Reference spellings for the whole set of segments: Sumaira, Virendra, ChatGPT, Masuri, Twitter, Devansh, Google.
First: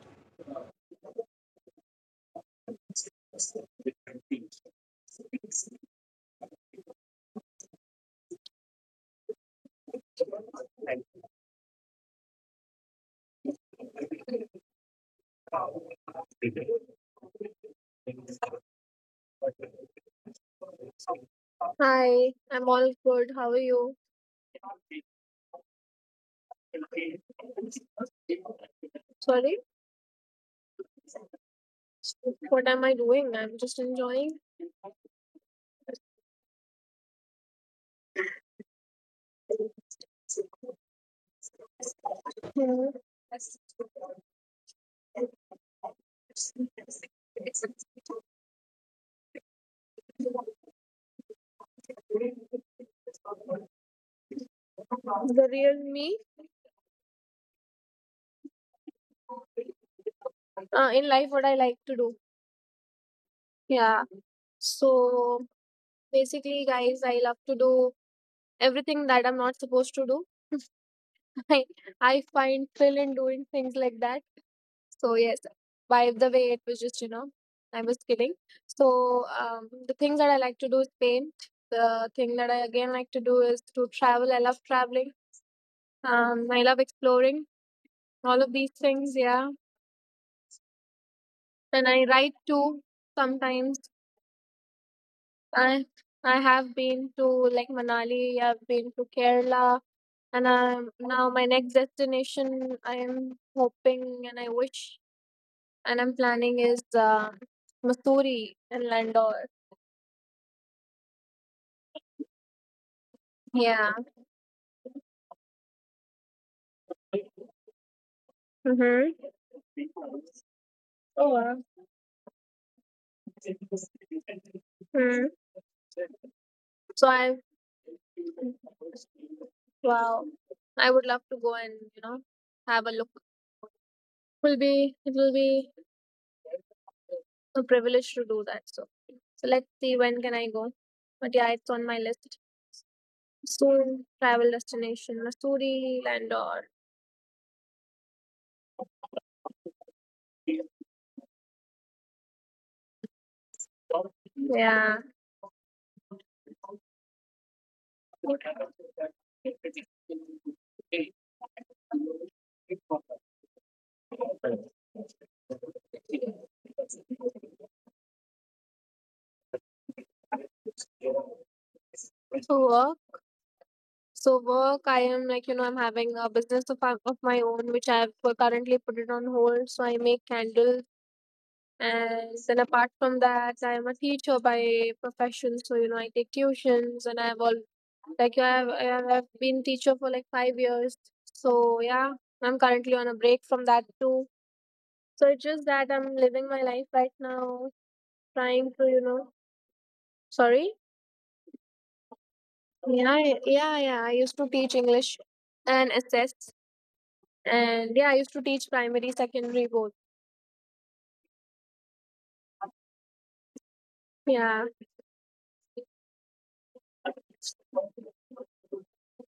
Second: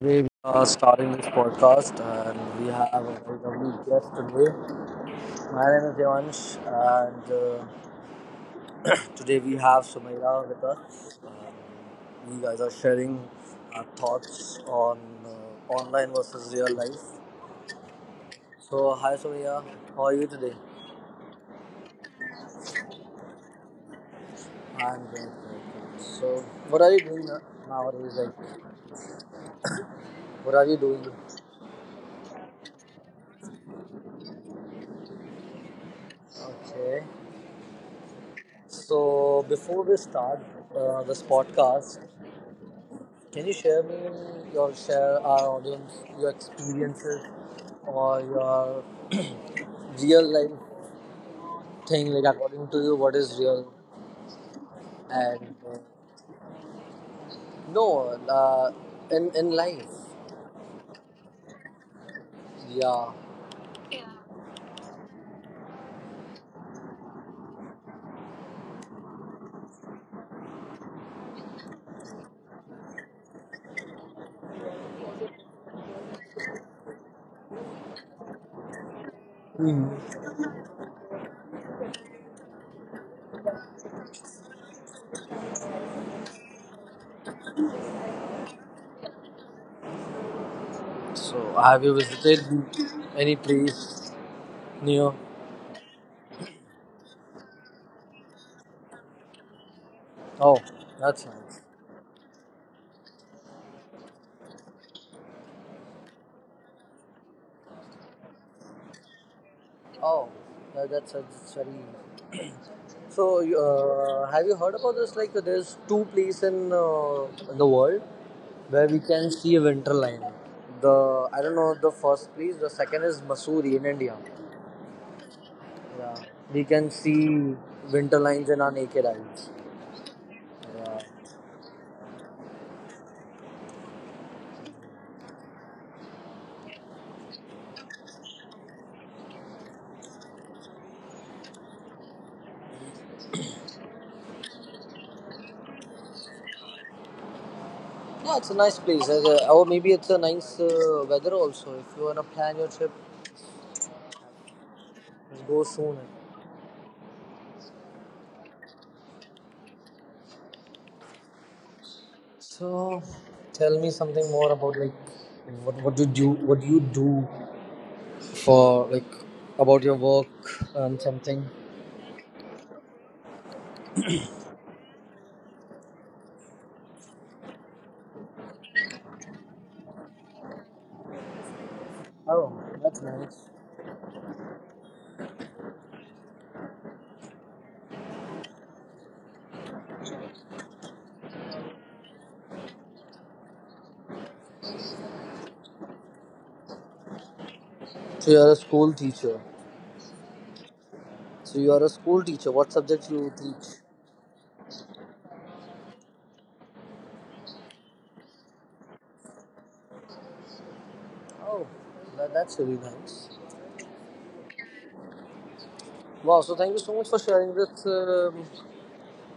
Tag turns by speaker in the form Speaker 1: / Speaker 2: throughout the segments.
Speaker 1: today we are starting this podcast and we have a very lovely guest today. My name is Devansh and today we have Sumaira with us. We guys are sharing our thoughts on online versus real life. So hi Sumaira, how are you today?
Speaker 2: Hi, I'm all good. How are you?
Speaker 1: I'm good. Good, good. So what are you doing nowadays? Like
Speaker 2: Sorry,
Speaker 1: what are you doing?
Speaker 2: what am I doing? I'm just enjoying
Speaker 1: Okay. So before we start this podcast, can you share me your share our audience your experiences or your real life thing like according to you what is real
Speaker 2: the
Speaker 1: and
Speaker 2: real me
Speaker 1: no uh, in life.
Speaker 2: in life, what I like to do.
Speaker 1: Yeah.
Speaker 2: Yeah, so basically, guys, I love to do everything that I'm not supposed to do. I, I find thrill in doing things like that. So, yes, by the way, it was just, I was kidding. So,
Speaker 1: Hmm.
Speaker 2: the things that I like to do is paint. The thing that I again like to do is to travel. I love traveling. I love exploring all of these things, yeah,
Speaker 1: So have
Speaker 2: and
Speaker 1: you
Speaker 2: i write
Speaker 1: visited
Speaker 2: too
Speaker 1: any
Speaker 2: sometimes.
Speaker 1: place near?
Speaker 2: I i have been to, like, Manali, I've been to Kerala, and
Speaker 1: Oh,
Speaker 2: um,
Speaker 1: that's
Speaker 2: now my
Speaker 1: nice.
Speaker 2: next destination I am hoping, and I wish, and I'm planning is uh, Missouri and Landor.
Speaker 1: Oh, yeah, that's very. So,
Speaker 2: Yeah.
Speaker 1: have you heard about this? Like, there's two place in the world where we
Speaker 2: Mm-hmm.
Speaker 1: can see a winter line. The
Speaker 2: Oh
Speaker 1: I don't
Speaker 2: wow.
Speaker 1: know the first place. The second is Masuri in India.
Speaker 2: Hmm.
Speaker 1: Yeah, we can
Speaker 2: so
Speaker 1: see
Speaker 2: i
Speaker 1: winter lines in our naked eyes.
Speaker 2: wow I
Speaker 1: Yeah,
Speaker 2: would love to go, and, you know, have a look. Will be It will be a privilege to do that. So. So let's see when can I go. But yeah, it's on my list. Soon travel destination, Missouri, Landor.
Speaker 1: yeah, it's a nice place. Or maybe it's a nice weather also. If you wanna plan your trip,
Speaker 2: Yeah.
Speaker 1: just go soon. So, tell me something more about like what you do what you do for like about your work and something.
Speaker 2: So work. So work, I am, like, you know, I'm having a business of, my own, which I've currently put it on hold. So I make candles. And
Speaker 1: Oh,
Speaker 2: then apart
Speaker 1: that's
Speaker 2: from
Speaker 1: nice.
Speaker 2: that, I'm a teacher by profession. So, you know, I take tuitions and I've all like I've been teacher for like 5 years. So yeah, I'm currently on a break from that too. So it's just that I'm living my life right now,
Speaker 1: So you are a
Speaker 2: trying to,
Speaker 1: school
Speaker 2: you know,
Speaker 1: teacher.
Speaker 2: sorry.
Speaker 1: So you are a school teacher. What subjects
Speaker 2: Yeah,
Speaker 1: you
Speaker 2: I- yeah,
Speaker 1: teach?
Speaker 2: yeah. I used to teach English and SS, and yeah, I used to teach primary, secondary both.
Speaker 1: Oh, that, that's really nice.
Speaker 2: Yeah.
Speaker 1: Wow. So thank you so much for sharing this.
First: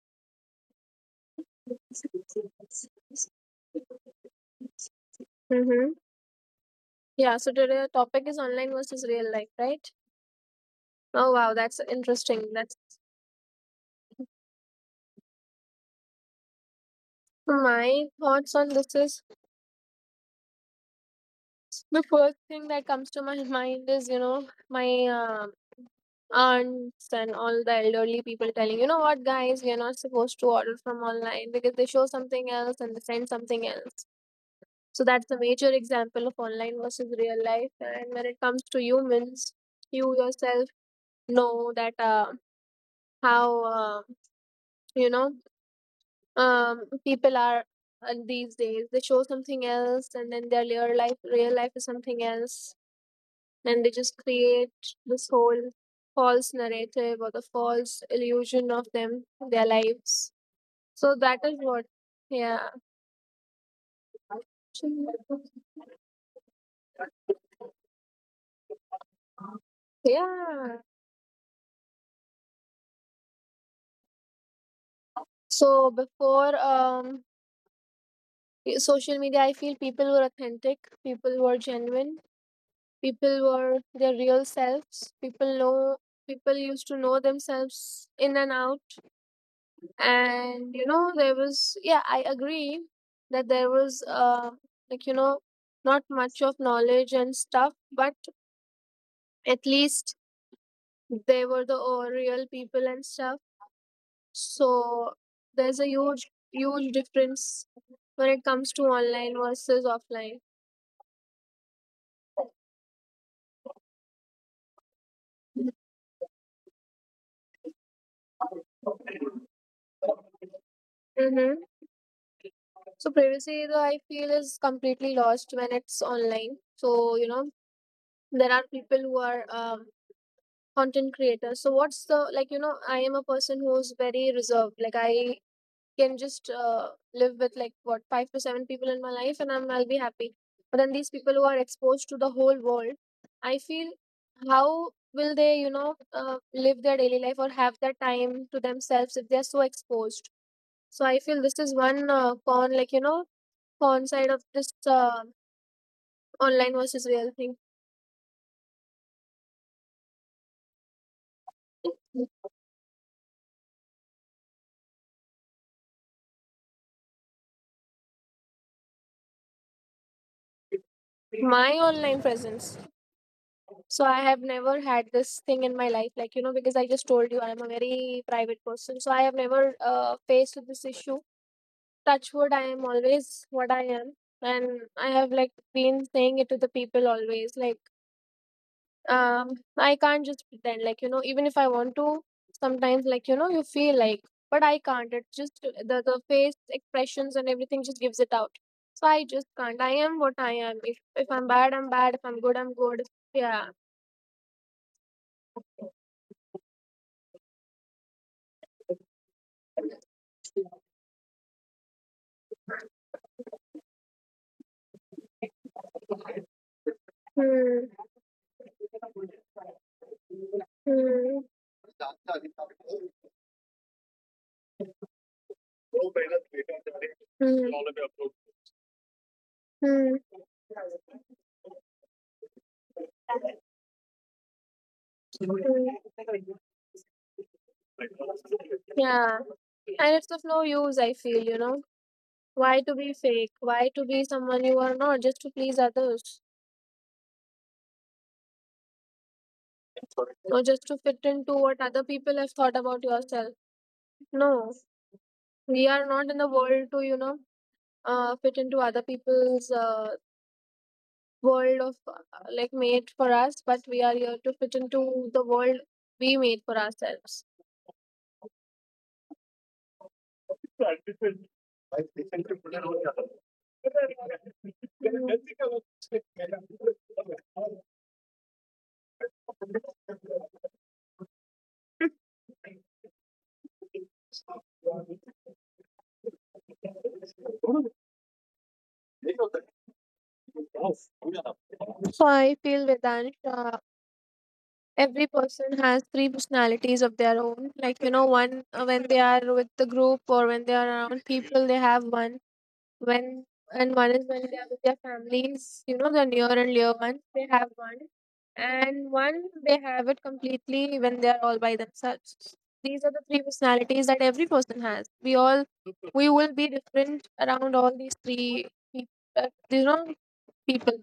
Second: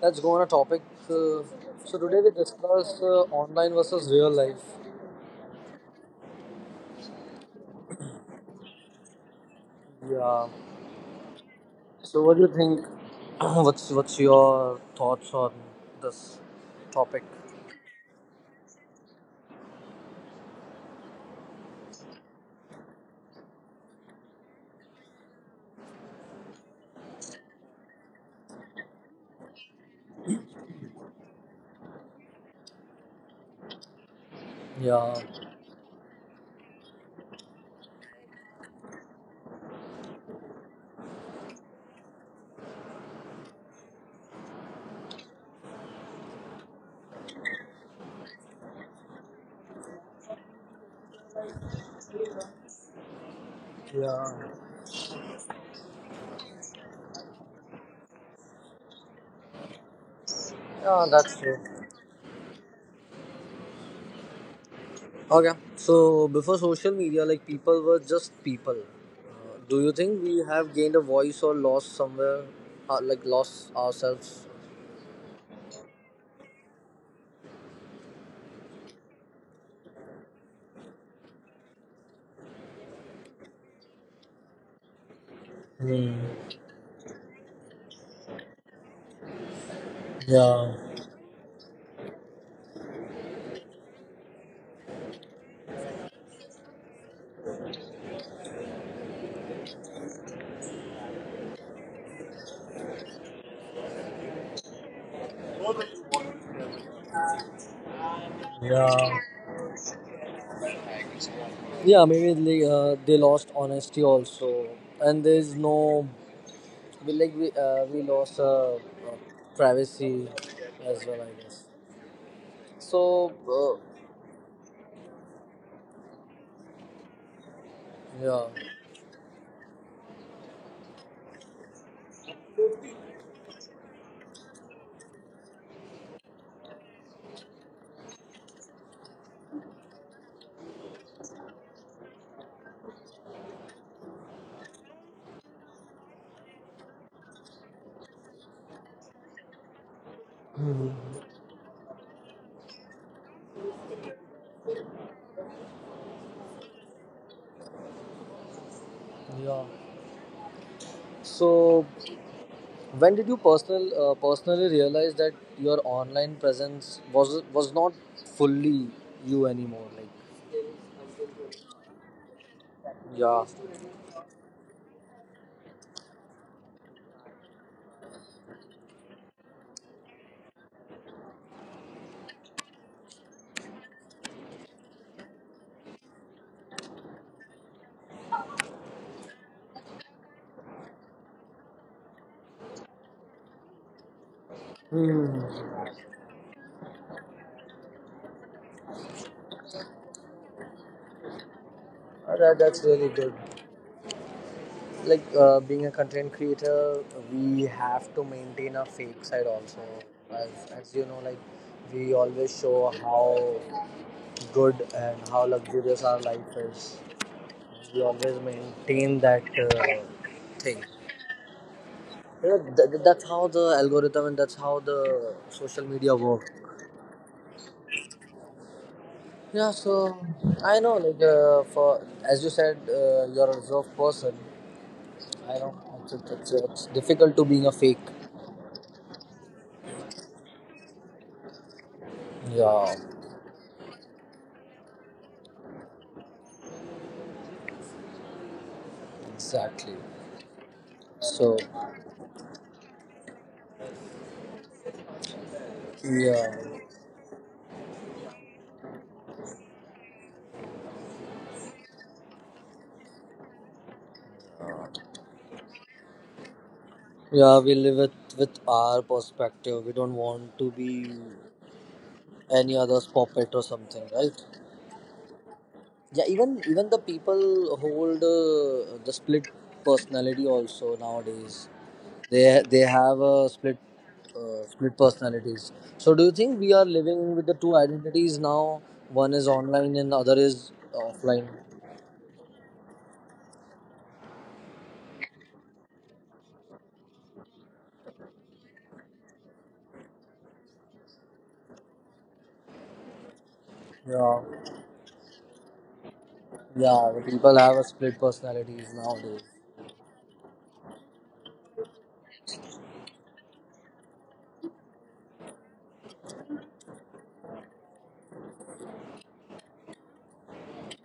Speaker 1: Let's go on a topic. Uh, so today we discuss online versus real life.
Speaker 2: Mm-hmm. Yeah. So today the topic is online versus real life, right?
Speaker 1: Yeah.
Speaker 2: Oh wow, that's
Speaker 1: So, what do you
Speaker 2: interesting. That's
Speaker 1: think? What's your thoughts on this topic?
Speaker 2: my thoughts on this is the first thing that comes to my mind is, you know, my aunts and all the elderly people telling, you know what, guys, we are not supposed to order from online because they show something else and they send something else. So
Speaker 1: Yeah,
Speaker 2: that's a major example of online versus real life. And when it comes to humans, you yourself know that how you know people are these days. They show something else, and then their real life is something else, and they just
Speaker 1: yeah,
Speaker 2: create this whole false narrative or the false illusion of them, their lives.
Speaker 1: yeah.
Speaker 2: So
Speaker 1: That's
Speaker 2: that is
Speaker 1: true.
Speaker 2: what, yeah.
Speaker 1: Okay. So before social media, like people were just people. Do you think we have
Speaker 2: Yeah,
Speaker 1: gained a voice or lost somewhere, like lost ourselves?
Speaker 2: so before social media, I feel people were authentic, people were genuine, people were their real selves. People know
Speaker 1: Hmm.
Speaker 2: people used to know themselves in and out, and
Speaker 1: Yeah,
Speaker 2: you know there was, yeah, I agree that there was like, you know, not much of knowledge and stuff, but at least they were the real people and stuff. So there's a huge difference when it comes to
Speaker 1: yeah,
Speaker 2: online versus offline.
Speaker 1: yeah. Maybe they lost honesty also, and there's no we like we lost privacy as well, I
Speaker 2: Mm-hmm.
Speaker 1: guess.
Speaker 2: So
Speaker 1: So
Speaker 2: privacy
Speaker 1: uh,
Speaker 2: though, I feel, is completely lost when it's online. So, you know,
Speaker 1: yeah.
Speaker 2: there are people who are content creator, so what's the, like, you know, I am a person who's very reserved. Like, I can just live with like, what, five to seven people in my life, and I'll be happy. But then these people who are exposed to the whole world, I feel, how will they, you know, live their daily life or have that time to themselves if they're so exposed? So I
Speaker 1: Mhm.
Speaker 2: feel this is one con, like, you know, con side of this uh, online versus real thing.
Speaker 1: Yeah, so when did you personally realize that your online presence was not fully you anymore, like?
Speaker 2: My online presence.
Speaker 1: Yeah.
Speaker 2: So I have never had this thing in my life, like, you know, because I just told you I'm a very private person. So I have never faced with this issue. Touch wood, I am always what I am, and I have like been saying it to the people always. Like, um, I can't just pretend, like, you know, even if I want to, sometimes, like, you know, you feel like, but I can't. It's just
Speaker 1: Hmm.
Speaker 2: the face expressions and everything just gives it out. So I just can't. I am what I am. If I'm bad, I'm bad. If I'm
Speaker 1: That,
Speaker 2: good, I'm
Speaker 1: that's
Speaker 2: good.
Speaker 1: really good.
Speaker 2: Yeah.
Speaker 1: Like being a content creator, we have to maintain a fake side also. As, as you know, like we always show how good and how luxurious our life is.
Speaker 2: Hmm.
Speaker 1: We always maintain that thing.
Speaker 2: Hmm.
Speaker 1: Yeah, that's how the algorithm and that's how the social media works.
Speaker 2: Mhm.
Speaker 1: Yeah, so
Speaker 2: Mhm.
Speaker 1: I know, like, for as you said, you're a reserved person. I know
Speaker 2: Mhm.
Speaker 1: it's difficult to being a fake.
Speaker 2: Yeah. And it's of no use, I feel, you know. Why
Speaker 1: Yeah,
Speaker 2: to be fake? Why to be someone you are not just to please others?
Speaker 1: exactly.
Speaker 2: Or just to fit into
Speaker 1: So,
Speaker 2: what other people have thought about yourself? No. We are not in
Speaker 1: yeah,
Speaker 2: the world to, you know, fit into other people's world of like made for us, but we are here to fit into the world we made for ourselves.
Speaker 1: yeah, we live it with our perspective. We don't want to be any other's puppet or something, right? Yeah, even even the people hold the split personality also nowadays. They have a split split personalities. So do you think we are living with the two identities now? One is online and other is offline.
Speaker 2: So I feel, Vedansha, every person has three personalities of their own, like, you know. One, when they are with the group or when they are around people, they have one. When and one is
Speaker 1: Yeah,
Speaker 2: when they are with their families, you know, the near and dear
Speaker 1: yeah, the
Speaker 2: ones, they
Speaker 1: people
Speaker 2: have
Speaker 1: have a
Speaker 2: one.
Speaker 1: split personalities
Speaker 2: And
Speaker 1: nowadays.
Speaker 2: one they have it completely when they are all by themselves. These are the three personalities that every person has. We will be different around all these three people, you know, people,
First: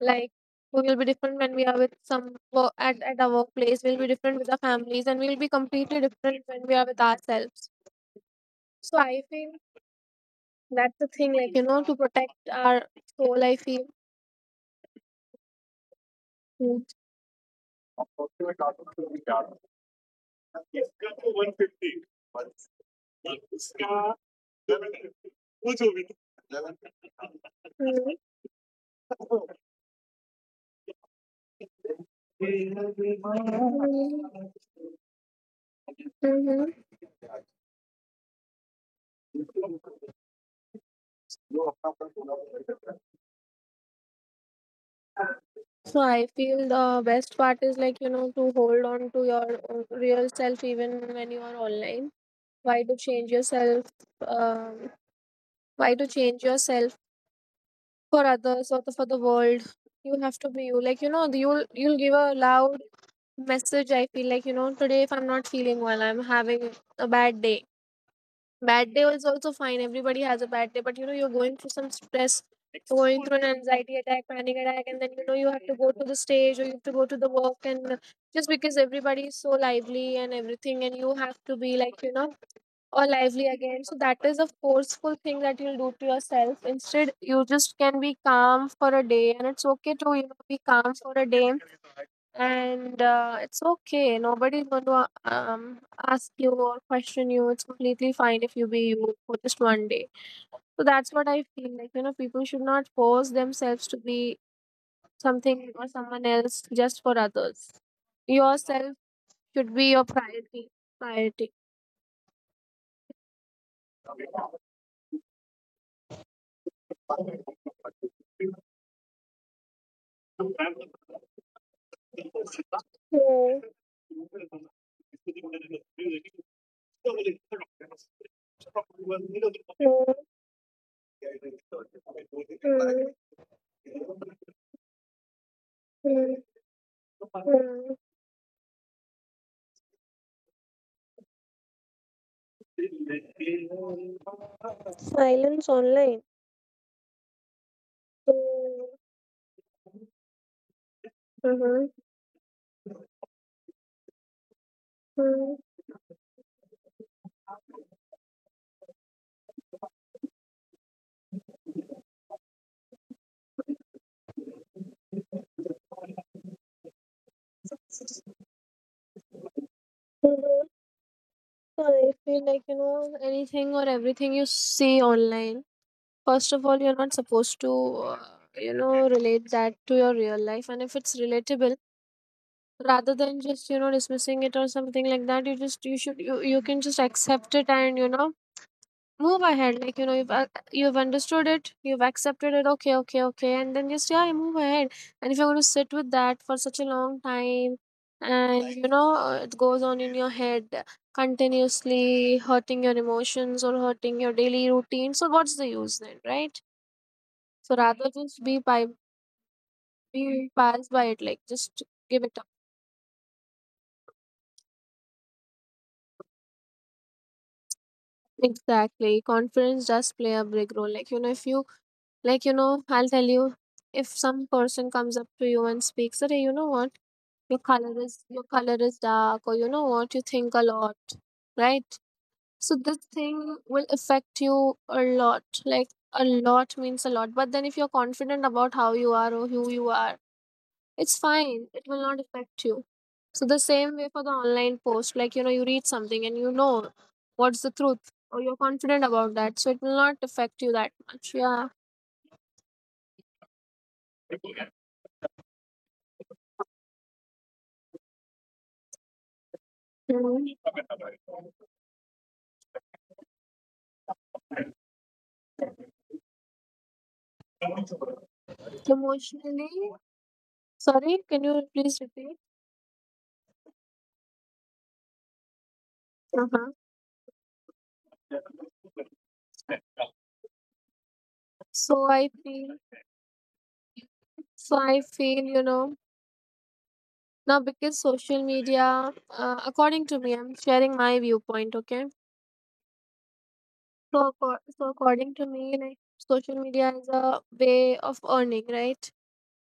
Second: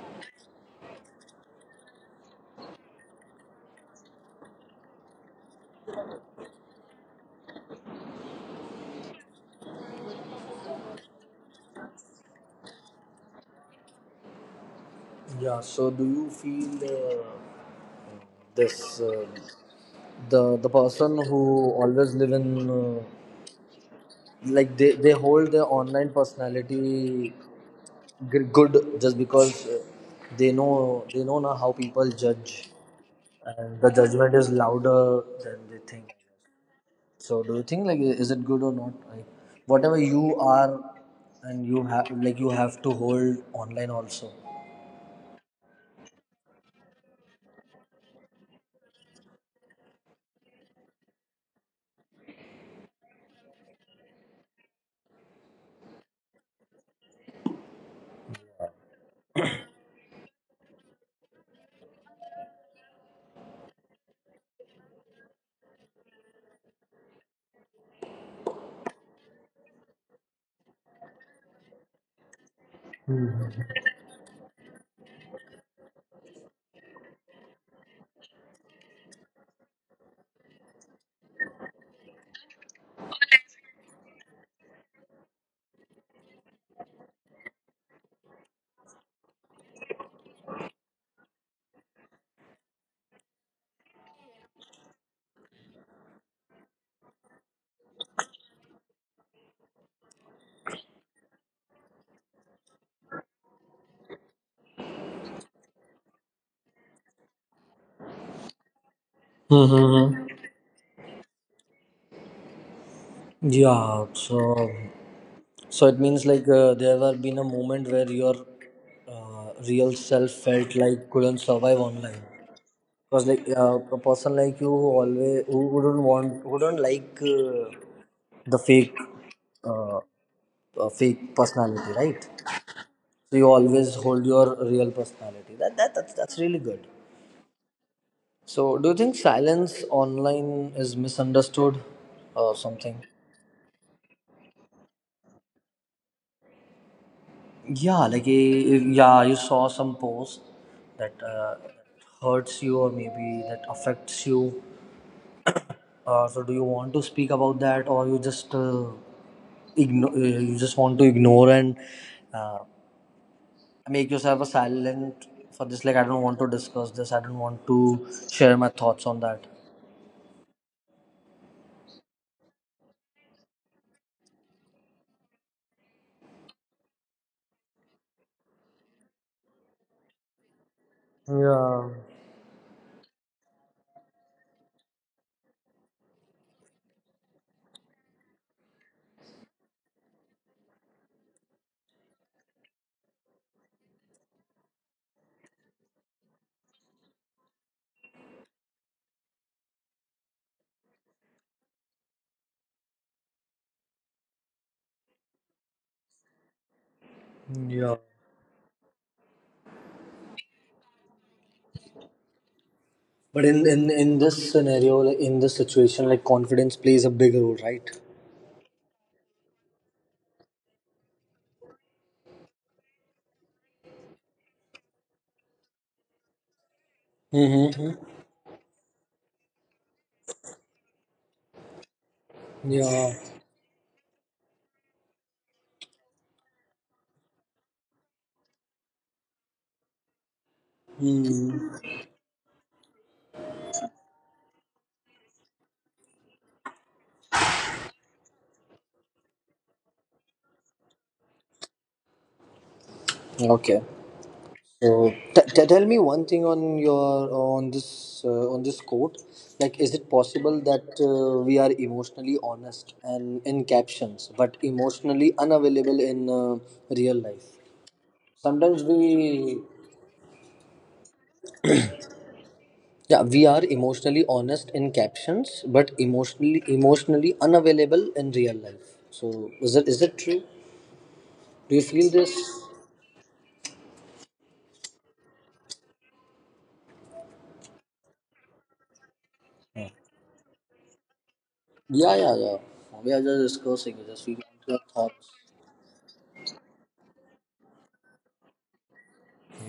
Speaker 2: like, we will be different when we are with some at, our workplace. We'll be different with our families, and we'll be completely different when we are with ourselves. So I feel that's the thing, like, you know, to protect our soul, I feel.
Speaker 1: Yeah, so do you feel
Speaker 2: Mm-hmm.
Speaker 1: this the person who always live in uh, like they hold their online personality good just because they know now how people judge, and the judgment is louder than they think.
Speaker 2: Mm-hmm.
Speaker 1: So do you think like is it good or not, like whatever you are and you have like you have to hold online also?
Speaker 2: So I feel the best part is, like, you know, to hold on to your real self even when you are online. Why to change yourself? Um, why to change yourself for others or for the world? You have to be you, like, you know, you'll give a loud message, I feel. Like, you know, today if I'm not feeling well, I'm having a bad day. Is also fine. Everybody has a bad day, but you know, you're going through some stress, you're going through an anxiety attack, panic attack, and then you know you have to go to the stage or you have to go to the work, and just because everybody is so lively and everything, and you have to be, like, you know, or lively again. So that is a forceful thing that you'll do to yourself. Instead, you just can be calm for a day, and it's okay to, you know, be calm for a day, and it's okay. Nobody's going to ask you or question you. It's completely fine if you be you for just one day. So that's what I feel like. You know, people should not force themselves to be something or someone else just for others. Yourself should be your
Speaker 1: Mm-hmm.
Speaker 2: priority. Priority.
Speaker 1: Yeah, so so it means like there have been a moment where your real self felt like couldn't survive online. Because like a person like you who always who wouldn't want who don't like the fake uh, fake personality, right?
Speaker 2: Mm,
Speaker 1: So you always hold your real personality. That, that
Speaker 2: mm,
Speaker 1: that's really good.
Speaker 2: mm.
Speaker 1: So do you think silence online is misunderstood or something?
Speaker 2: Silence online.
Speaker 1: Yeah,
Speaker 2: So,
Speaker 1: like eh, yeah, you saw some post that
Speaker 2: uh-huh.
Speaker 1: hurts you or maybe that affects you.
Speaker 2: Mm. Mhm.
Speaker 1: So do you want to speak about that or you just ignore? You just want to ignore and uh, make yourself a silent for this? Like I don't want to discuss this. I don't want to share my thoughts on that.
Speaker 2: So those, I feel, like, you know, anything or everything you see online, first of all, you're not supposed to uh, you know, relate that to your real life, and if it's relatable,
Speaker 1: Yeah,
Speaker 2: rather than just, you know, dismissing it or something like that, you can just accept it and, you know, move ahead. Like, you know, you've understood it, you've accepted it, okay, okay, okay, and then just, yeah, move ahead. And if you're going to sit with that for such a long time, and you know, it goes on in your head continuously hurting your emotions or hurting your daily routine, so what's the use then, right? So
Speaker 1: yeah.
Speaker 2: rather just be by be passed by it, like, just give it.
Speaker 1: But in this scenario, like in this situation, like confidence plays a big role, right?
Speaker 2: Exactly. Confidence does play a big role. Like, you know, if you, like, you know, I'll tell you, if some person comes up to you and speaks that, hey, you know what,
Speaker 1: Mm-hmm.
Speaker 2: your color is dark, or you know what, you think a lot, right? So this
Speaker 1: Yeah.
Speaker 2: thing will affect you a lot. Like, a lot means a lot. But then if you're confident about how you are or who you are, it's fine, it
Speaker 1: Hmm.
Speaker 2: will not affect you. So the same way for the online post, like, you know, you read something and you know what's the truth, or you're confident about that, so it will not affect you that much. Yeah.
Speaker 1: Okay. So tell me one thing on your on this quote. Like, is it
Speaker 2: Mhm.
Speaker 1: possible that we are emotionally honest and in captions, but emotionally unavailable in real life? Sometimes
Speaker 2: Emotionally,
Speaker 1: we
Speaker 2: sorry, can you please repeat?
Speaker 1: yeah we are emotionally honest in captions, but
Speaker 2: Uh-huh.
Speaker 1: emotionally unavailable in real life. So is it true? Do you
Speaker 2: so
Speaker 1: feel
Speaker 2: i
Speaker 1: this?
Speaker 2: feel so I feel now because social media, according to me, I'm sharing my viewpoint, okay.
Speaker 1: Yeah, yeah, yeah. We are just discussing. Just feel your
Speaker 2: So according
Speaker 1: thoughts.
Speaker 2: to me, like, social media is a way of earning, right,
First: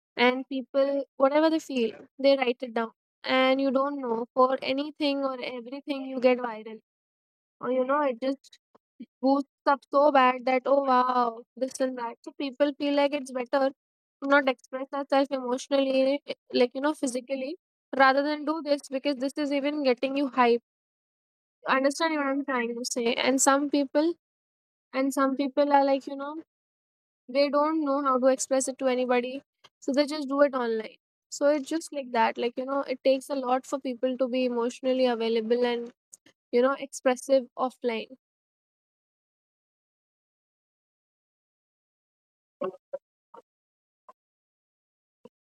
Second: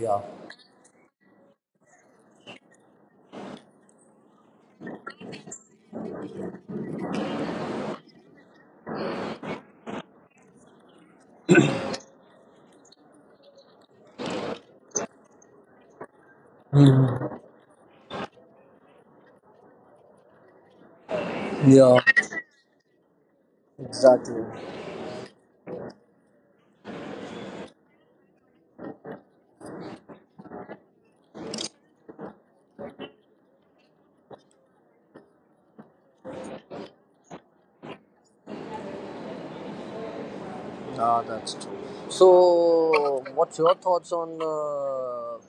Speaker 1: Yeah.
Speaker 2: and people, whatever they feel, they write it down. And you don't know, for anything or everything you get viral, or you know, it just boosts up so bad that, oh wow, this and that. So people feel like it's better to not express ourselves emotionally, like, you know,
Speaker 1: Mm.
Speaker 2: physically rather than do this because this is even getting you hype.
Speaker 1: Yeah,
Speaker 2: Understand what I'm trying to say? And some people
Speaker 1: exactly.
Speaker 2: and some people are, like, you know, they don't know how to express it to anybody, so they just do it online. So it's just like that. Like, you know, it takes a lot for people to be emotionally available and, you know, expressive offline.
Speaker 1: Ah, that's true. So, what's your thoughts on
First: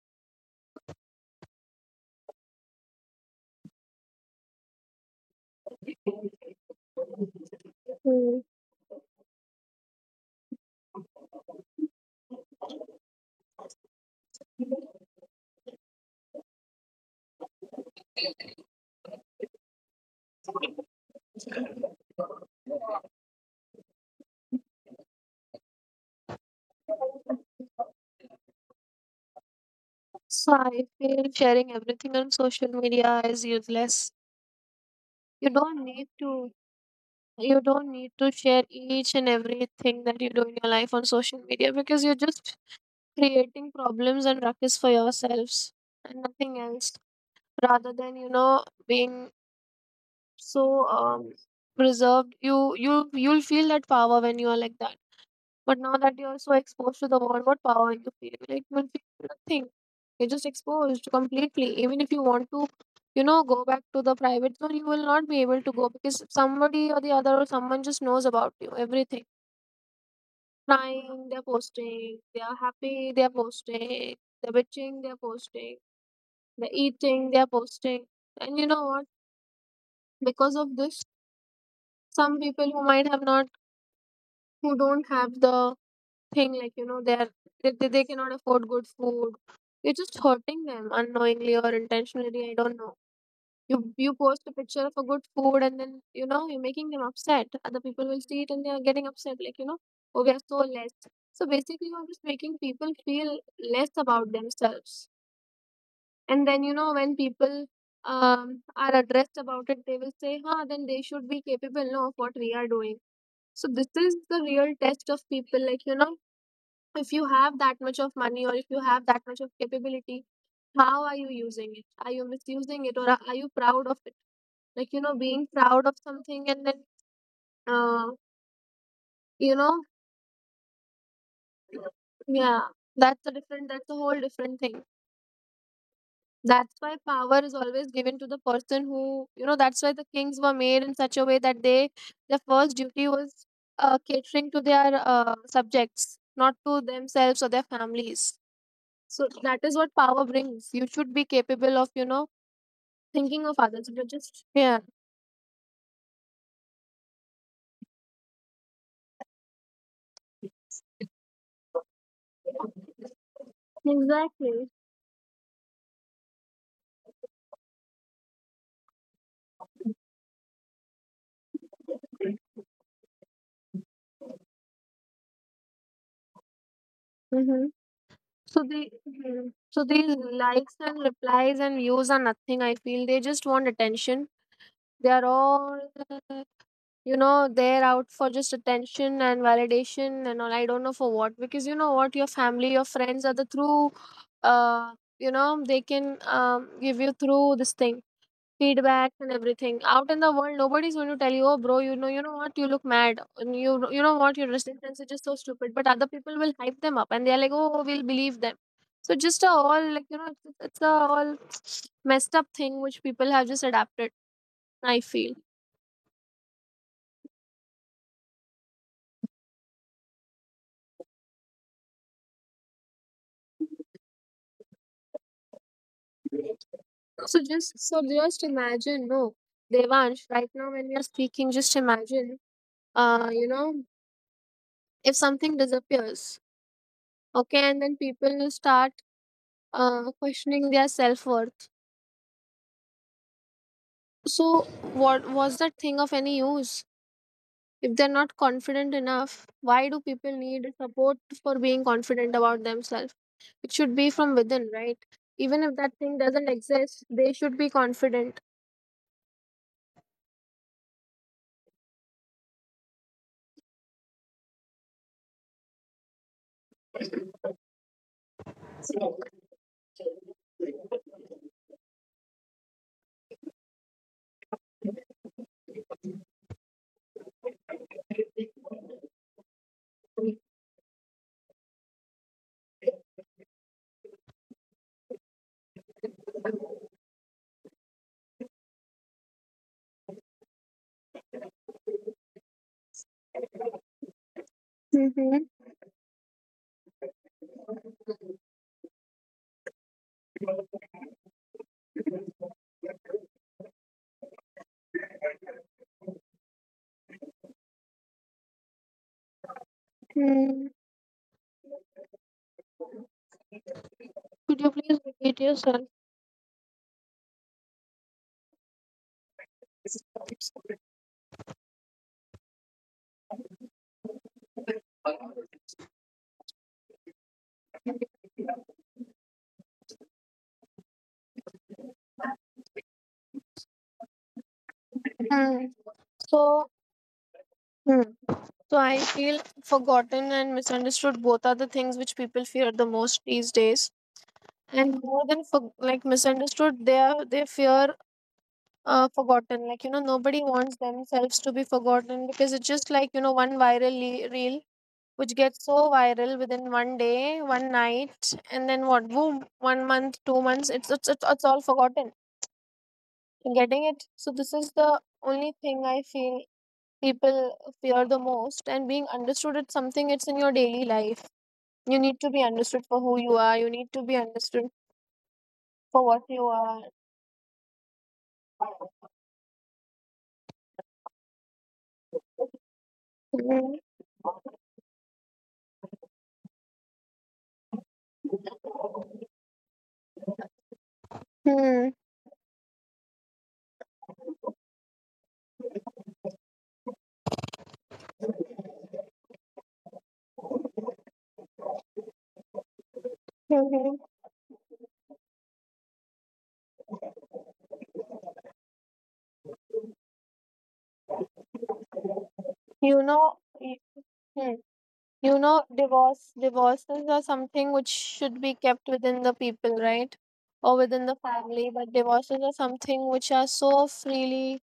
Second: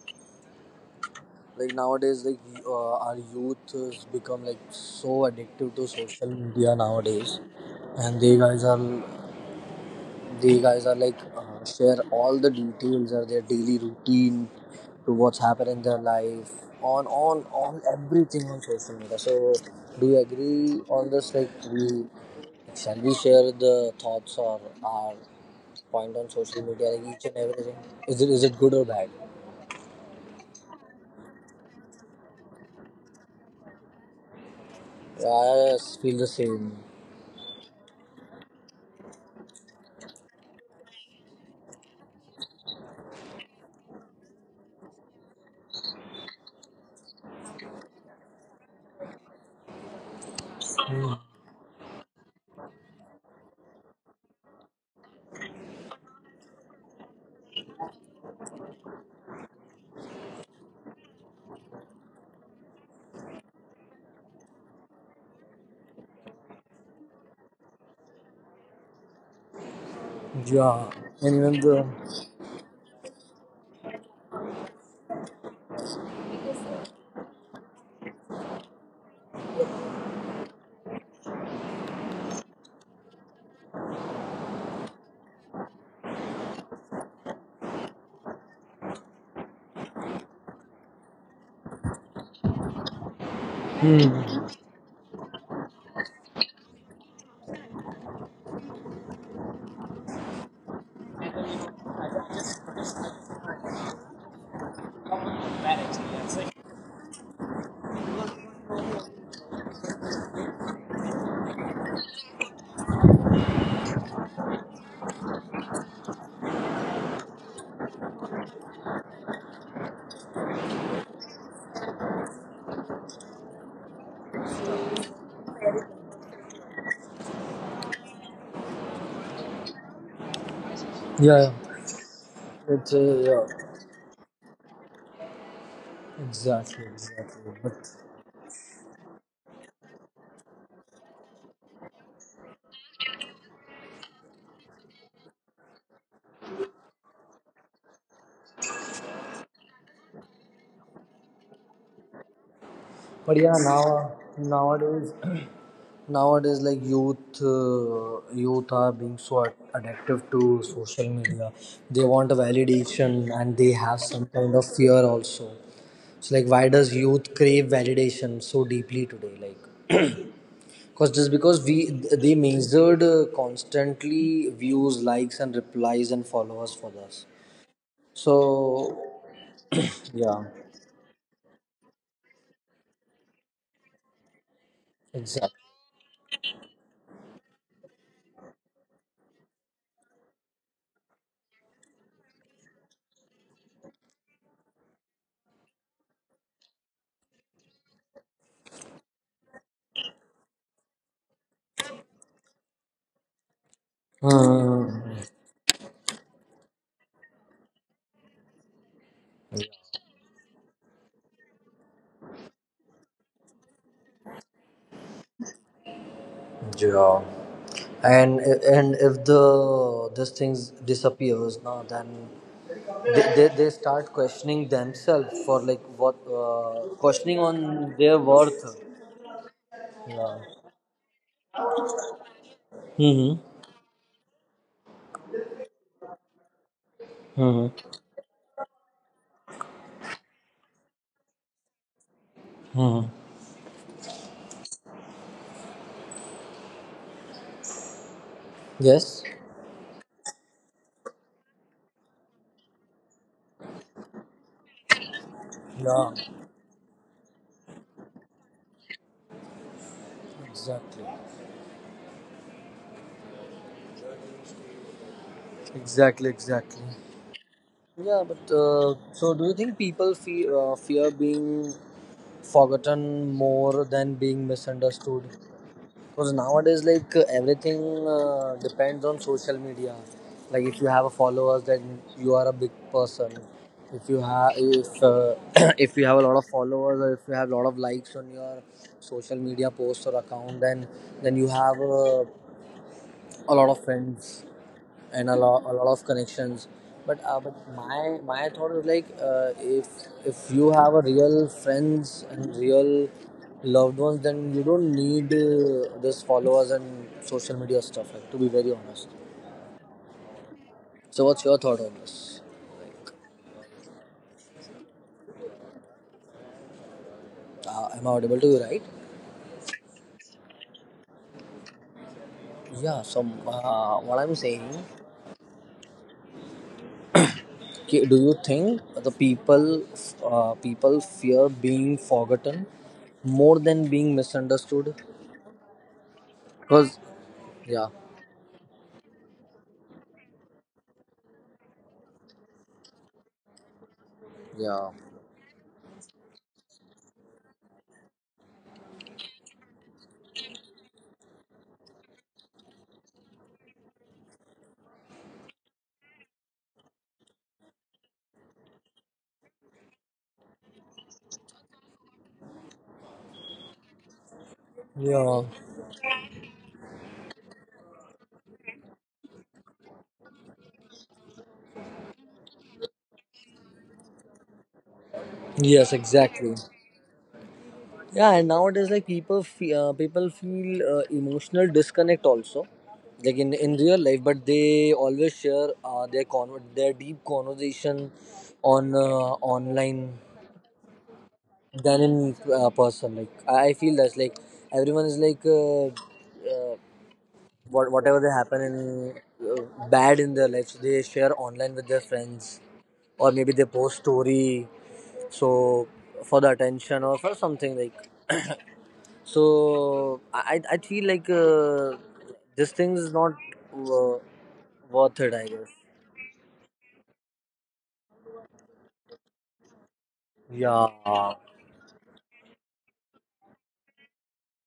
Speaker 1: like nowadays? Like our youth has become like so addictive to social media nowadays, and they
Speaker 2: Hmm.
Speaker 1: guys are they guys are like share all the details of their daily routine to what's happened in their life on everything on social media. So do you agree on this? Like we shall we share the thoughts or our point on social media, like each and everything? Is it good or bad?
Speaker 2: So I feel sharing everything on social media is useless. You
Speaker 1: Yeah, I
Speaker 2: don't need
Speaker 1: feel the
Speaker 2: to
Speaker 1: same.
Speaker 2: you don't need to share each and everything that you do in your life on social media, because you're just creating problems and ruckus for yourselves and nothing else, rather than, you know, being, so
Speaker 1: Hmm.
Speaker 2: preserved. You'll feel that power when you are like that, but now that you're so exposed to the world, what power you feel? Like, you'll feel nothing. You're just exposed completely. Even if you want to, you know, go back to the private zone, you will not be able to go, because somebody or the other, or someone just knows about you everything.
Speaker 1: Yeah,
Speaker 2: Crying,
Speaker 1: and
Speaker 2: they're
Speaker 1: even the
Speaker 2: posting. They're happy, they're posting. They're bitching, they're posting. They're eating, they're posting. And you know what, because of this, some people who might have not, who don't have the thing, like, you know, they're, they cannot afford good food. You're just hurting them unknowingly or intentionally, I don't know. you you post a
Speaker 1: hmm.
Speaker 2: picture of a good food, and then, you know, you're making them upset. Other people will see it and they are getting upset, like, you know, oh, we are so less. So basically, you're just making people feel less about themselves. And then, you know, when people, are addressed about it, they will say, huh, then they should be capable, no, of what we are doing. So this is the real test of people, like, you know, if you have that much of money, or if you have that much of capability, how are you using it? Are you misusing it, or are you proud of it? Like, you know, being proud of something, and then, uh, you know,
Speaker 1: Yeah,
Speaker 2: yeah,
Speaker 1: it's yeah.
Speaker 2: that's a whole different thing. That's
Speaker 1: Exactly,
Speaker 2: why power
Speaker 1: exactly.
Speaker 2: is always given to the person who, you know, that's why the kings were made in such a way that they, their first duty was, catering to their, subjects, not to themselves or their families. So that is what power brings. You should be capable of, you know,
Speaker 1: But
Speaker 2: thinking of
Speaker 1: yeah,
Speaker 2: others. They're
Speaker 1: now
Speaker 2: just, yeah,
Speaker 1: nowadays nowadays like youth are being so addictive to social media. They want a validation and they have some kind of
Speaker 2: exactly.
Speaker 1: fear also. So like, why does youth crave validation so deeply today? Like, because just because we they measured constantly views, likes, and replies and followers for us.
Speaker 2: Mm-hmm. So they,
Speaker 1: So
Speaker 2: mhm, so these
Speaker 1: yeah,
Speaker 2: likes and replies and views are nothing. I feel they just want attention. They are
Speaker 1: exactly.
Speaker 2: all, uh, you know, they're out for just attention and validation and all. I don't know for what, because you know what, your family, your friends are the true, uh, you know, they can, give you, through this thing, feedback and everything. Out in the world, nobody's going to tell you, "Oh, bro, you know what? You look mad. And you know what? Your dressing sense is just so stupid." But other people will hype them up, and they're like, "Oh, we'll believe them." So just a all, like, you know, it's a all messed up thing which people have just adapted, I feel.
Speaker 1: Yeah. And if the this things disappears now, then they start questioning themselves for like what questioning
Speaker 2: So,
Speaker 1: on their
Speaker 2: just
Speaker 1: worth.
Speaker 2: imagine, no, Devansh.
Speaker 1: Yeah.
Speaker 2: Right now, when we are speaking, just imagine,
Speaker 1: Mm-hmm.
Speaker 2: you know, if something disappears, okay, and
Speaker 1: Mm-hmm.
Speaker 2: then people start questioning their self worth.
Speaker 1: Mm-hmm.
Speaker 2: So, what was that thing of any use? If they're not confident
Speaker 1: Yes.
Speaker 2: enough, why do people need support for being confident about themselves? It should be from within, right? Even if that
Speaker 1: Yeah.
Speaker 2: thing doesn't exist, they should be confident.
Speaker 1: Exactly. Exactly. Exactly. Yeah, but so do you think people fear fear being forgotten more than being misunderstood? Because nowadays, like everything depends on social media. Like if you have a followers, then you are a big person. If you have if if you have a lot of followers or if you have a lot of likes on your social media posts or account, then you have a lot of friends and
Speaker 2: Mm-hmm.
Speaker 1: a lot of connections. But my my thought is like if you have a real friends and real loved ones, then you don't need this followers and social media stuff. Like to be very honest.
Speaker 2: Mm.
Speaker 1: So what's your thought on this?
Speaker 2: Could you please repeat yourself?
Speaker 1: Am I audible to you, right? Yeah. So what I'm saying, ki- do you think the people people fear being forgotten more than being misunderstood?
Speaker 2: Hmm. So,
Speaker 1: Because yeah,
Speaker 2: hmm, so I feel forgotten and misunderstood, both are the things which people fear the most these days.
Speaker 1: yeah.
Speaker 2: And more than, for, like, misunderstood, they fear, forgotten. Like, you know, nobody wants themselves to be forgotten, because it's just like, you know, one viral reel which gets so viral within one day, one night, and then what? Boom, one month, two months, it's all forgotten. Getting it? So, this is the
Speaker 1: Yeah.
Speaker 2: only thing I feel people fear the most. And being understood, it's something, it's in your daily life. You need to be understood for who you are. You need to be understood
Speaker 1: Yes,
Speaker 2: for what you
Speaker 1: exactly.
Speaker 2: are.
Speaker 1: Yeah, and nowadays, like people, people feel emotional disconnect also, like in
Speaker 2: Hmm.
Speaker 1: real life. But they always share their deep conversation on online
Speaker 2: Hmm.
Speaker 1: than in person. Like I feel that's like everyone is like what whatever they happen in bad in their lives they share online with their friends or maybe they post
Speaker 2: Mhm.
Speaker 1: story so for the attention or for something like so i feel like this thing
Speaker 2: You
Speaker 1: is
Speaker 2: know,
Speaker 1: not
Speaker 2: y-,
Speaker 1: uh,
Speaker 2: hmm.
Speaker 1: worth it,
Speaker 2: You
Speaker 1: I
Speaker 2: know,
Speaker 1: guess.
Speaker 2: divorces are something which should be kept within the people, right? Or
Speaker 1: Yeah,
Speaker 2: within the family. But divorces are something which are so freely,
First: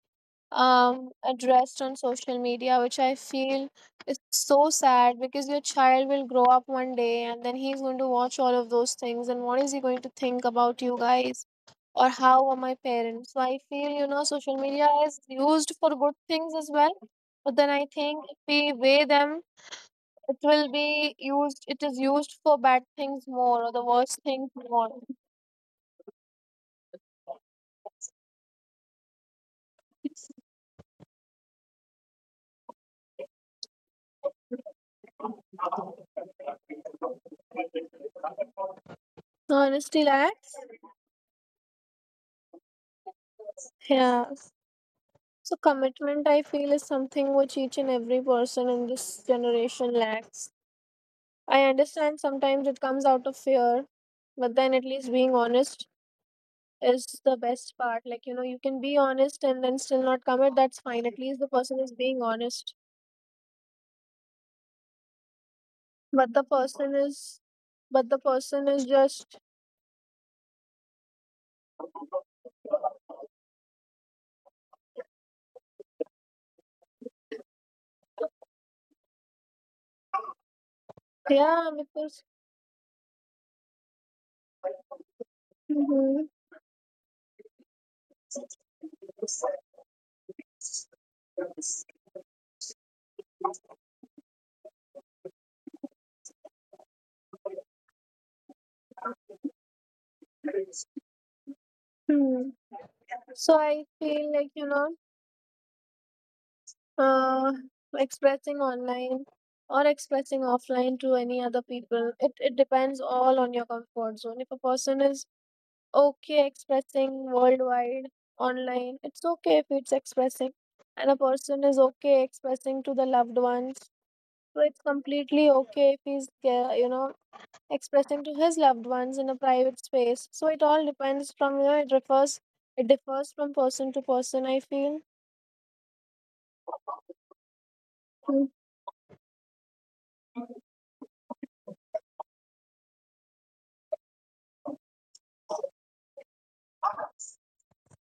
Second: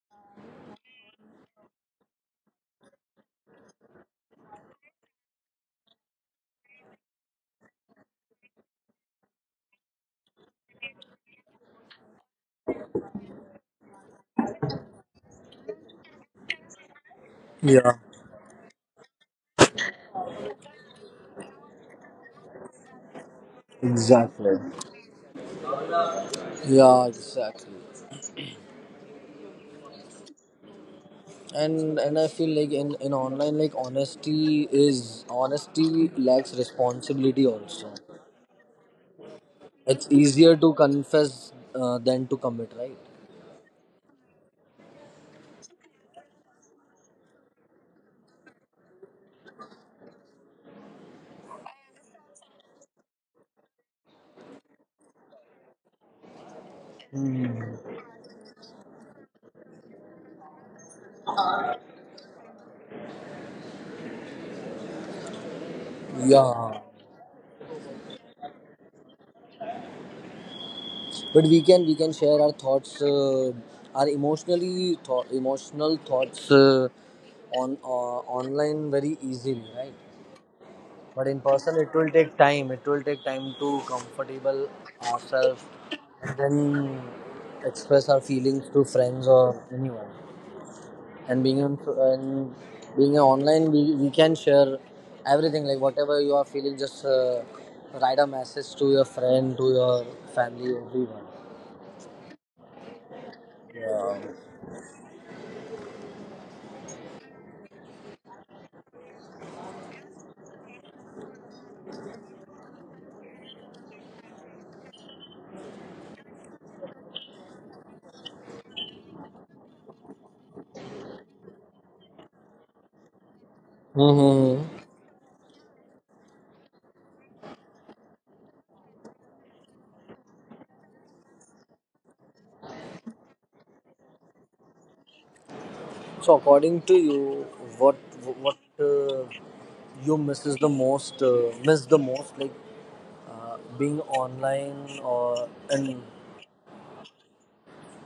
Speaker 2: addressed on social media, which I feel is so sad, because your child will grow up one day, and then he's going to watch all of those things, and what is he going to think about you guys? Or how are my parents? So I feel, you know, social media is used for good things as well, but then I
Speaker 1: yeah.
Speaker 2: think if we weigh them, it will be used, it is used for bad things more, or the worst things
Speaker 1: Exactly.
Speaker 2: more.
Speaker 1: Yeah, exactly, and I feel like in online like honesty is honesty lacks responsibility also.
Speaker 2: Honesty
Speaker 1: It's
Speaker 2: lacks.
Speaker 1: easier to confess than to commit, right?
Speaker 2: Yeah. So commitment, I feel, is something which each and every person in this generation lacks. I understand sometimes it comes out of fear, but then at least being honest is the
Speaker 1: Hmm.
Speaker 2: best part. Like, you know, you can be honest and then still not commit. That's fine. At least the person is being honest. But the
Speaker 1: Yeah,
Speaker 2: person is, but the person is just,
Speaker 1: but we can share our thoughts, our emotional thoughts on online very easily, right? But in
Speaker 2: yeah,
Speaker 1: person, it will
Speaker 2: because.
Speaker 1: take time. It will take time to comfortable ourselves and then express our feelings to friends or anyone. And being on and being a online we can share everything like whatever you are feeling just write a message to your friend to your family everyone.
Speaker 2: Mhm. So I
Speaker 1: Yeah.
Speaker 2: feel like, you know, uh, expressing online or expressing offline to any other people, it depends all on your comfort zone. If a person is okay expressing worldwide online, it's okay if it's expressing. And a person is okay expressing to the loved ones. So
Speaker 1: Mm-hmm.
Speaker 2: it's completely okay if he's, you know, expressing to his loved ones in a private space. So it all depends from, you know, it refers, it differs from person to person, I feel.
Speaker 1: So according to you what what you misses the most miss the most like being online or and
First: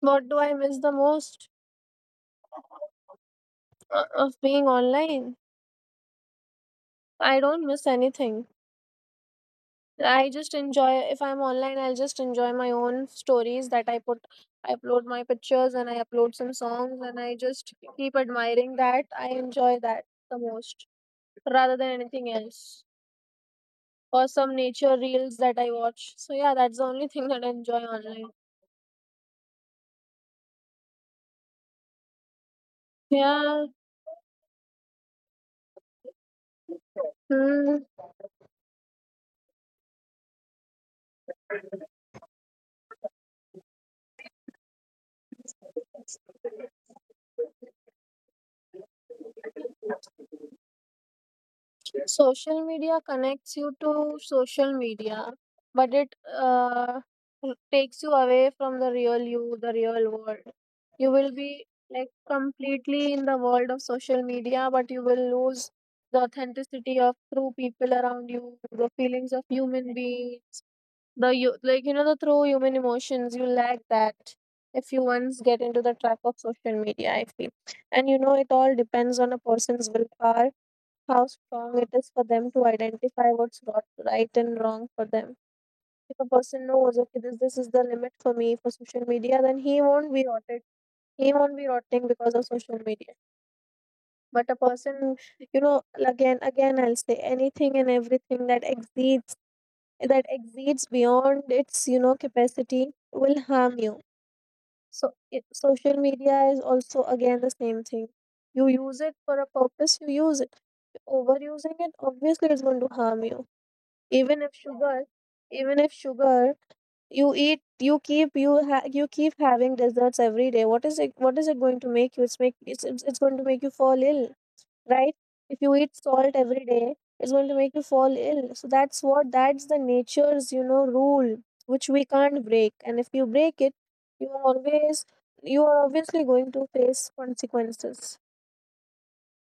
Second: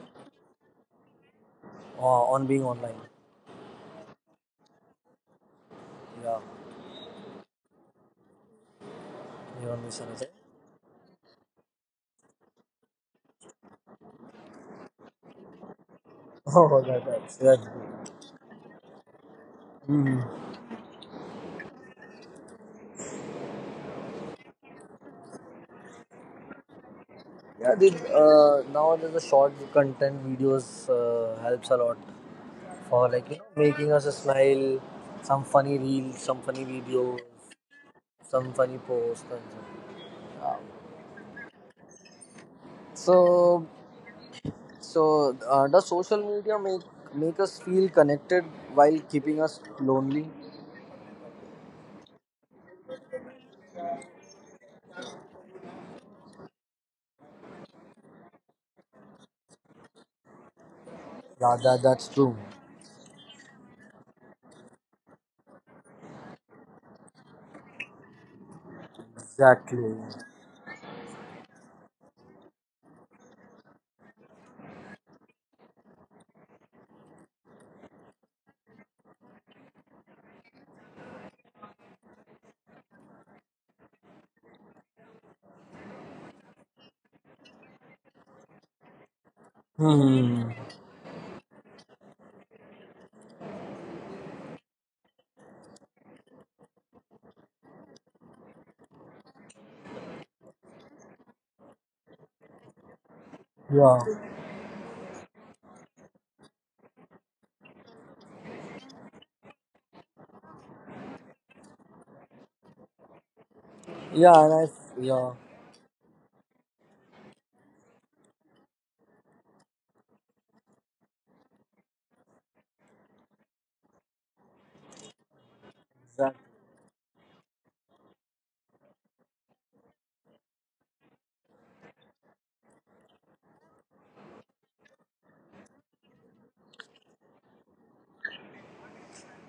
Speaker 2: What do I miss the most,
Speaker 1: on being online.
Speaker 2: of being online?
Speaker 1: Yeah,
Speaker 2: I don't miss anything.
Speaker 1: you don't miss anything.
Speaker 2: I just enjoy, if I'm online, I'll just enjoy my own stories that I put. I upload my pictures and I upload some
Speaker 1: Oh
Speaker 2: songs
Speaker 1: that,
Speaker 2: and I
Speaker 1: that's
Speaker 2: just
Speaker 1: good.
Speaker 2: keep admiring that. I enjoy that
Speaker 1: Hmm.
Speaker 2: the most, rather than anything else. Or some nature reels that I watch. So yeah, that's the only thing that I
Speaker 1: Yeah,
Speaker 2: enjoy
Speaker 1: the,
Speaker 2: online.
Speaker 1: nowadays the short content videos helps a lot for like you know
Speaker 2: Yeah.
Speaker 1: making us smile, some funny reels, some funny videos,
Speaker 2: Hmm.
Speaker 1: some funny posts. And so, yeah. So so, does social media make us feel connected while keeping us lonely?
Speaker 2: Social media connects you to social media, but it, takes you away from the real you, the real world. You will
Speaker 1: Yeah,
Speaker 2: be
Speaker 1: that that's
Speaker 2: like
Speaker 1: true.
Speaker 2: completely in the world of social media, but you will lose the authenticity of true people around you, the feelings of
Speaker 1: Exactly.
Speaker 2: human beings, the you, like, you know, the true human emotions. You lack that if you once get into the trap of social media, I feel. And you know, it all depends on a person's willpower, how strong it is for them to identify what's not right and wrong for them. If a person knows, okay, this is the limit for me for social media, then he won't be
Speaker 1: Hmm.
Speaker 2: rotted. He won't be rotting because of social media. But a person, you know, again, I'll say, anything and everything that exceeds beyond its, you know, capacity will harm
Speaker 1: Yeah.
Speaker 2: you. So it, social media is also again the same thing. You use it for a purpose, you use it. Overusing it, obviously, it's going to harm you. even
Speaker 1: Yeah, and
Speaker 2: if
Speaker 1: I
Speaker 2: sugar
Speaker 1: yeah.
Speaker 2: Even if sugar, you eat, you keep, you keep having desserts every day, what is it, what is it going to make you? It's make, it's going to make you fall ill, right? If you eat salt
Speaker 1: Exactly.
Speaker 2: every day, it's going to make you fall ill. So that's what, that's the nature's, you know, rule, which we can't break. And if you break it, you are always you are obviously going to face consequences.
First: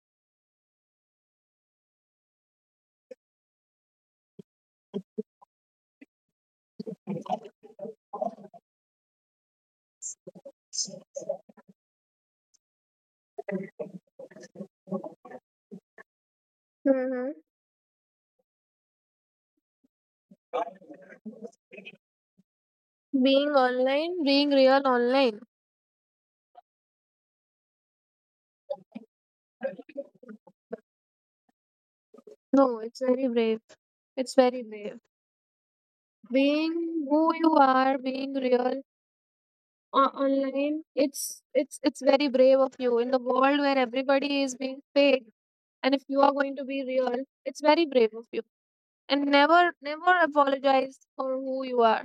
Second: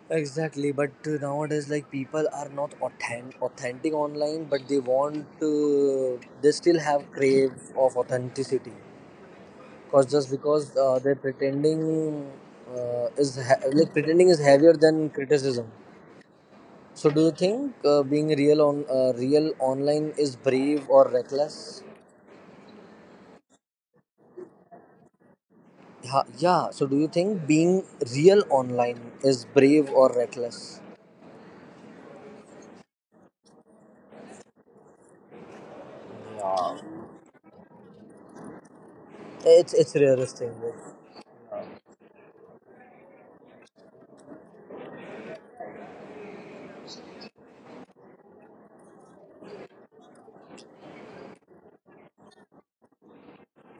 Speaker 1: Exactly, but nowadays, like people are not authentic, authentic online, but they want, they still have crave of authenticity, because just because they're pretending like pretending is heavier than criticism. So, do
Speaker 2: Hmm.
Speaker 1: you think being real on real online is brave or reckless?
Speaker 2: Being online, being real online.
Speaker 1: Yeah, yeah. So, do you think being real online is brave or reckless?
Speaker 2: No, it's very brave. It's very brave, being who you are, being real
Speaker 1: It's rarest thing.
Speaker 2: online.
Speaker 1: Like,
Speaker 2: It's very brave of you, in the world where everybody is being fake, and if you are going to be real, it's very brave of you. And never, never apologize for who you are.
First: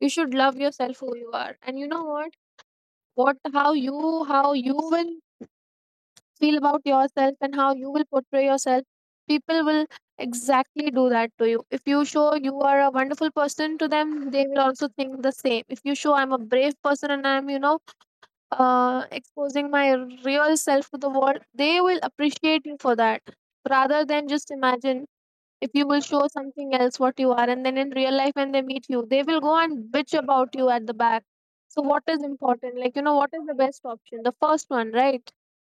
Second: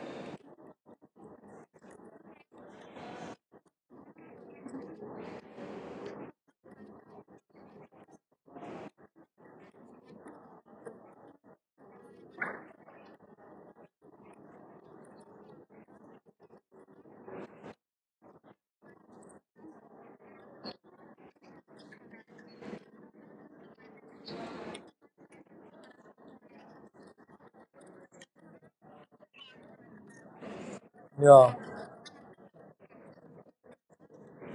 Speaker 2: You should love yourself, who you are. And you know what, how you will feel about yourself, and how you will portray yourself, people will exactly do that to you. If you show you are a wonderful person to them, they will also think the same. If you show, I'm a brave person, and I'm, you know, exposing my real self to the world, they will appreciate you for that, rather than, just imagine, if you will show something else what you are, and then in real life when they meet you, they will go and bitch about you at the back. So what is
Speaker 1: yeah,
Speaker 2: important, like, you know, what is the best option? The first one, right?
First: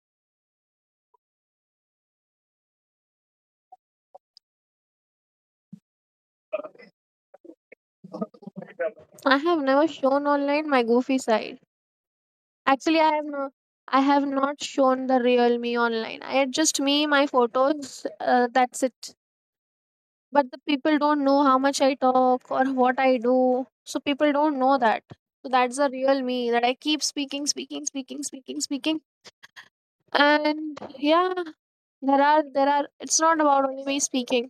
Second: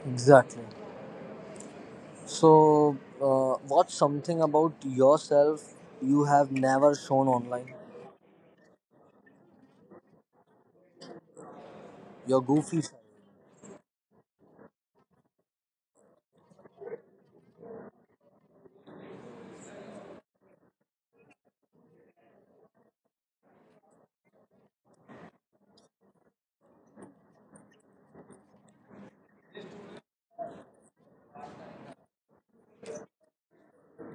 Speaker 1: exactly. So, what's something about yourself you have never shown online?
Speaker 2: I have never shown online my goofy side.
Speaker 1: Your
Speaker 2: Actually,
Speaker 1: goofy
Speaker 2: I have
Speaker 1: side.
Speaker 2: no, I have not shown the real me online. I had just me, my photos. That's it. But the people don't know how much I talk or what I do. So people don't know that. So that's the real me, that I keep speaking, speaking, speaking, speaking, speaking. And yeah, there are, it's not about only me speaking.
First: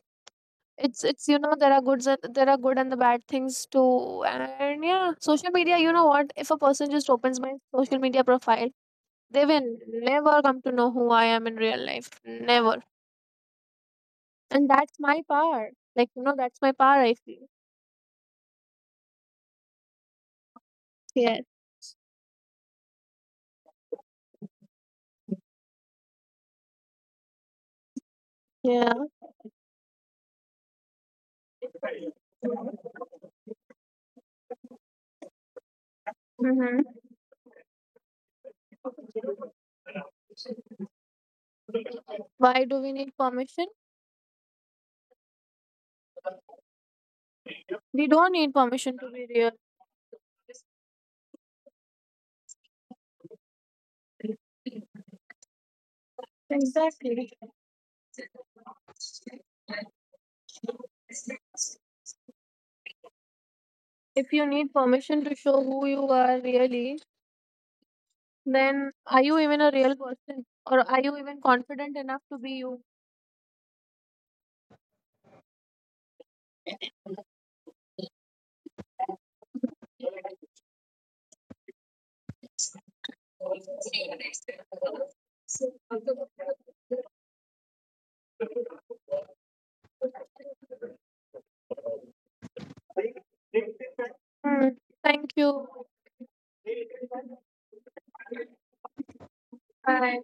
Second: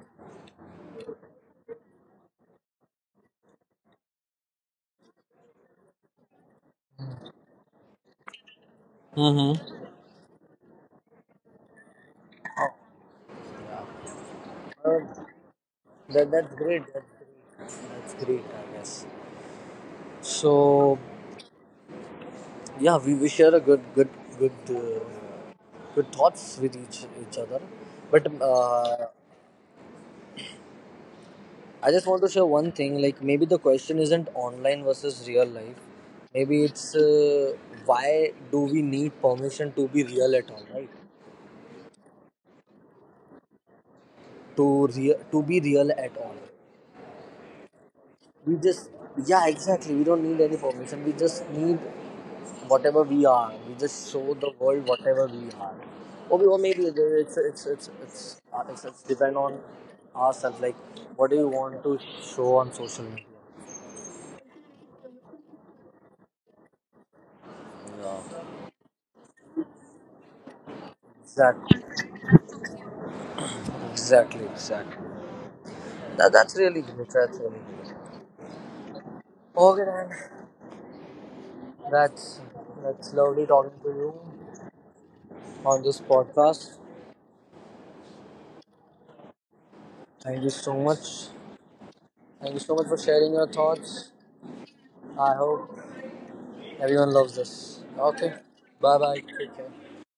Speaker 2: It's, you know, there are goods and there are good and the bad things too. And yeah, social media, you know what, if a person just opens my social media profile, they will
Speaker 1: Mm-hmm.
Speaker 2: never come to know who I am in real life, never. And that's
Speaker 1: Uh,
Speaker 2: my power. Like, you
Speaker 1: that,
Speaker 2: know,
Speaker 1: that's
Speaker 2: that's my
Speaker 1: great.
Speaker 2: power,
Speaker 1: That's
Speaker 2: I feel.
Speaker 1: great. That's great. I guess. So,
Speaker 2: Yes.
Speaker 1: yeah, we share a good, good, good, good thoughts with each other. But
Speaker 2: Yeah.
Speaker 1: I just want to share one thing. Like maybe the question isn't online versus real life. Maybe it's
Speaker 2: Mm-hmm.
Speaker 1: why do we need permission to be real at all, right?
Speaker 2: Why do we need permission?
Speaker 1: To real, to be real at all.
Speaker 2: We don't need
Speaker 1: We just
Speaker 2: permission to be
Speaker 1: yeah
Speaker 2: real.
Speaker 1: exactly. We don't need any permission. We just need whatever we are. We just show the world whatever we are. Or, we- or maybe
Speaker 2: Exactly.
Speaker 1: it's depend on ourselves. Like what do you want to show on social media?
Speaker 2: If you need permission to show who you are, really,
Speaker 1: Yeah.
Speaker 2: then are you even a real person, or are you even
Speaker 1: Exactly.
Speaker 2: confident enough to be you?
Speaker 1: Exactly. Exactly. That, that's really good. That's really good. Okay, then. That's that's lovely talking to you on this podcast. Thank you so much. Thank you so much for sharing your thoughts.
Speaker 2: Mm. Thank
Speaker 1: I
Speaker 2: you.
Speaker 1: hope everyone loves this. Okay. Bye bye. Take care.
Speaker 2: Bye.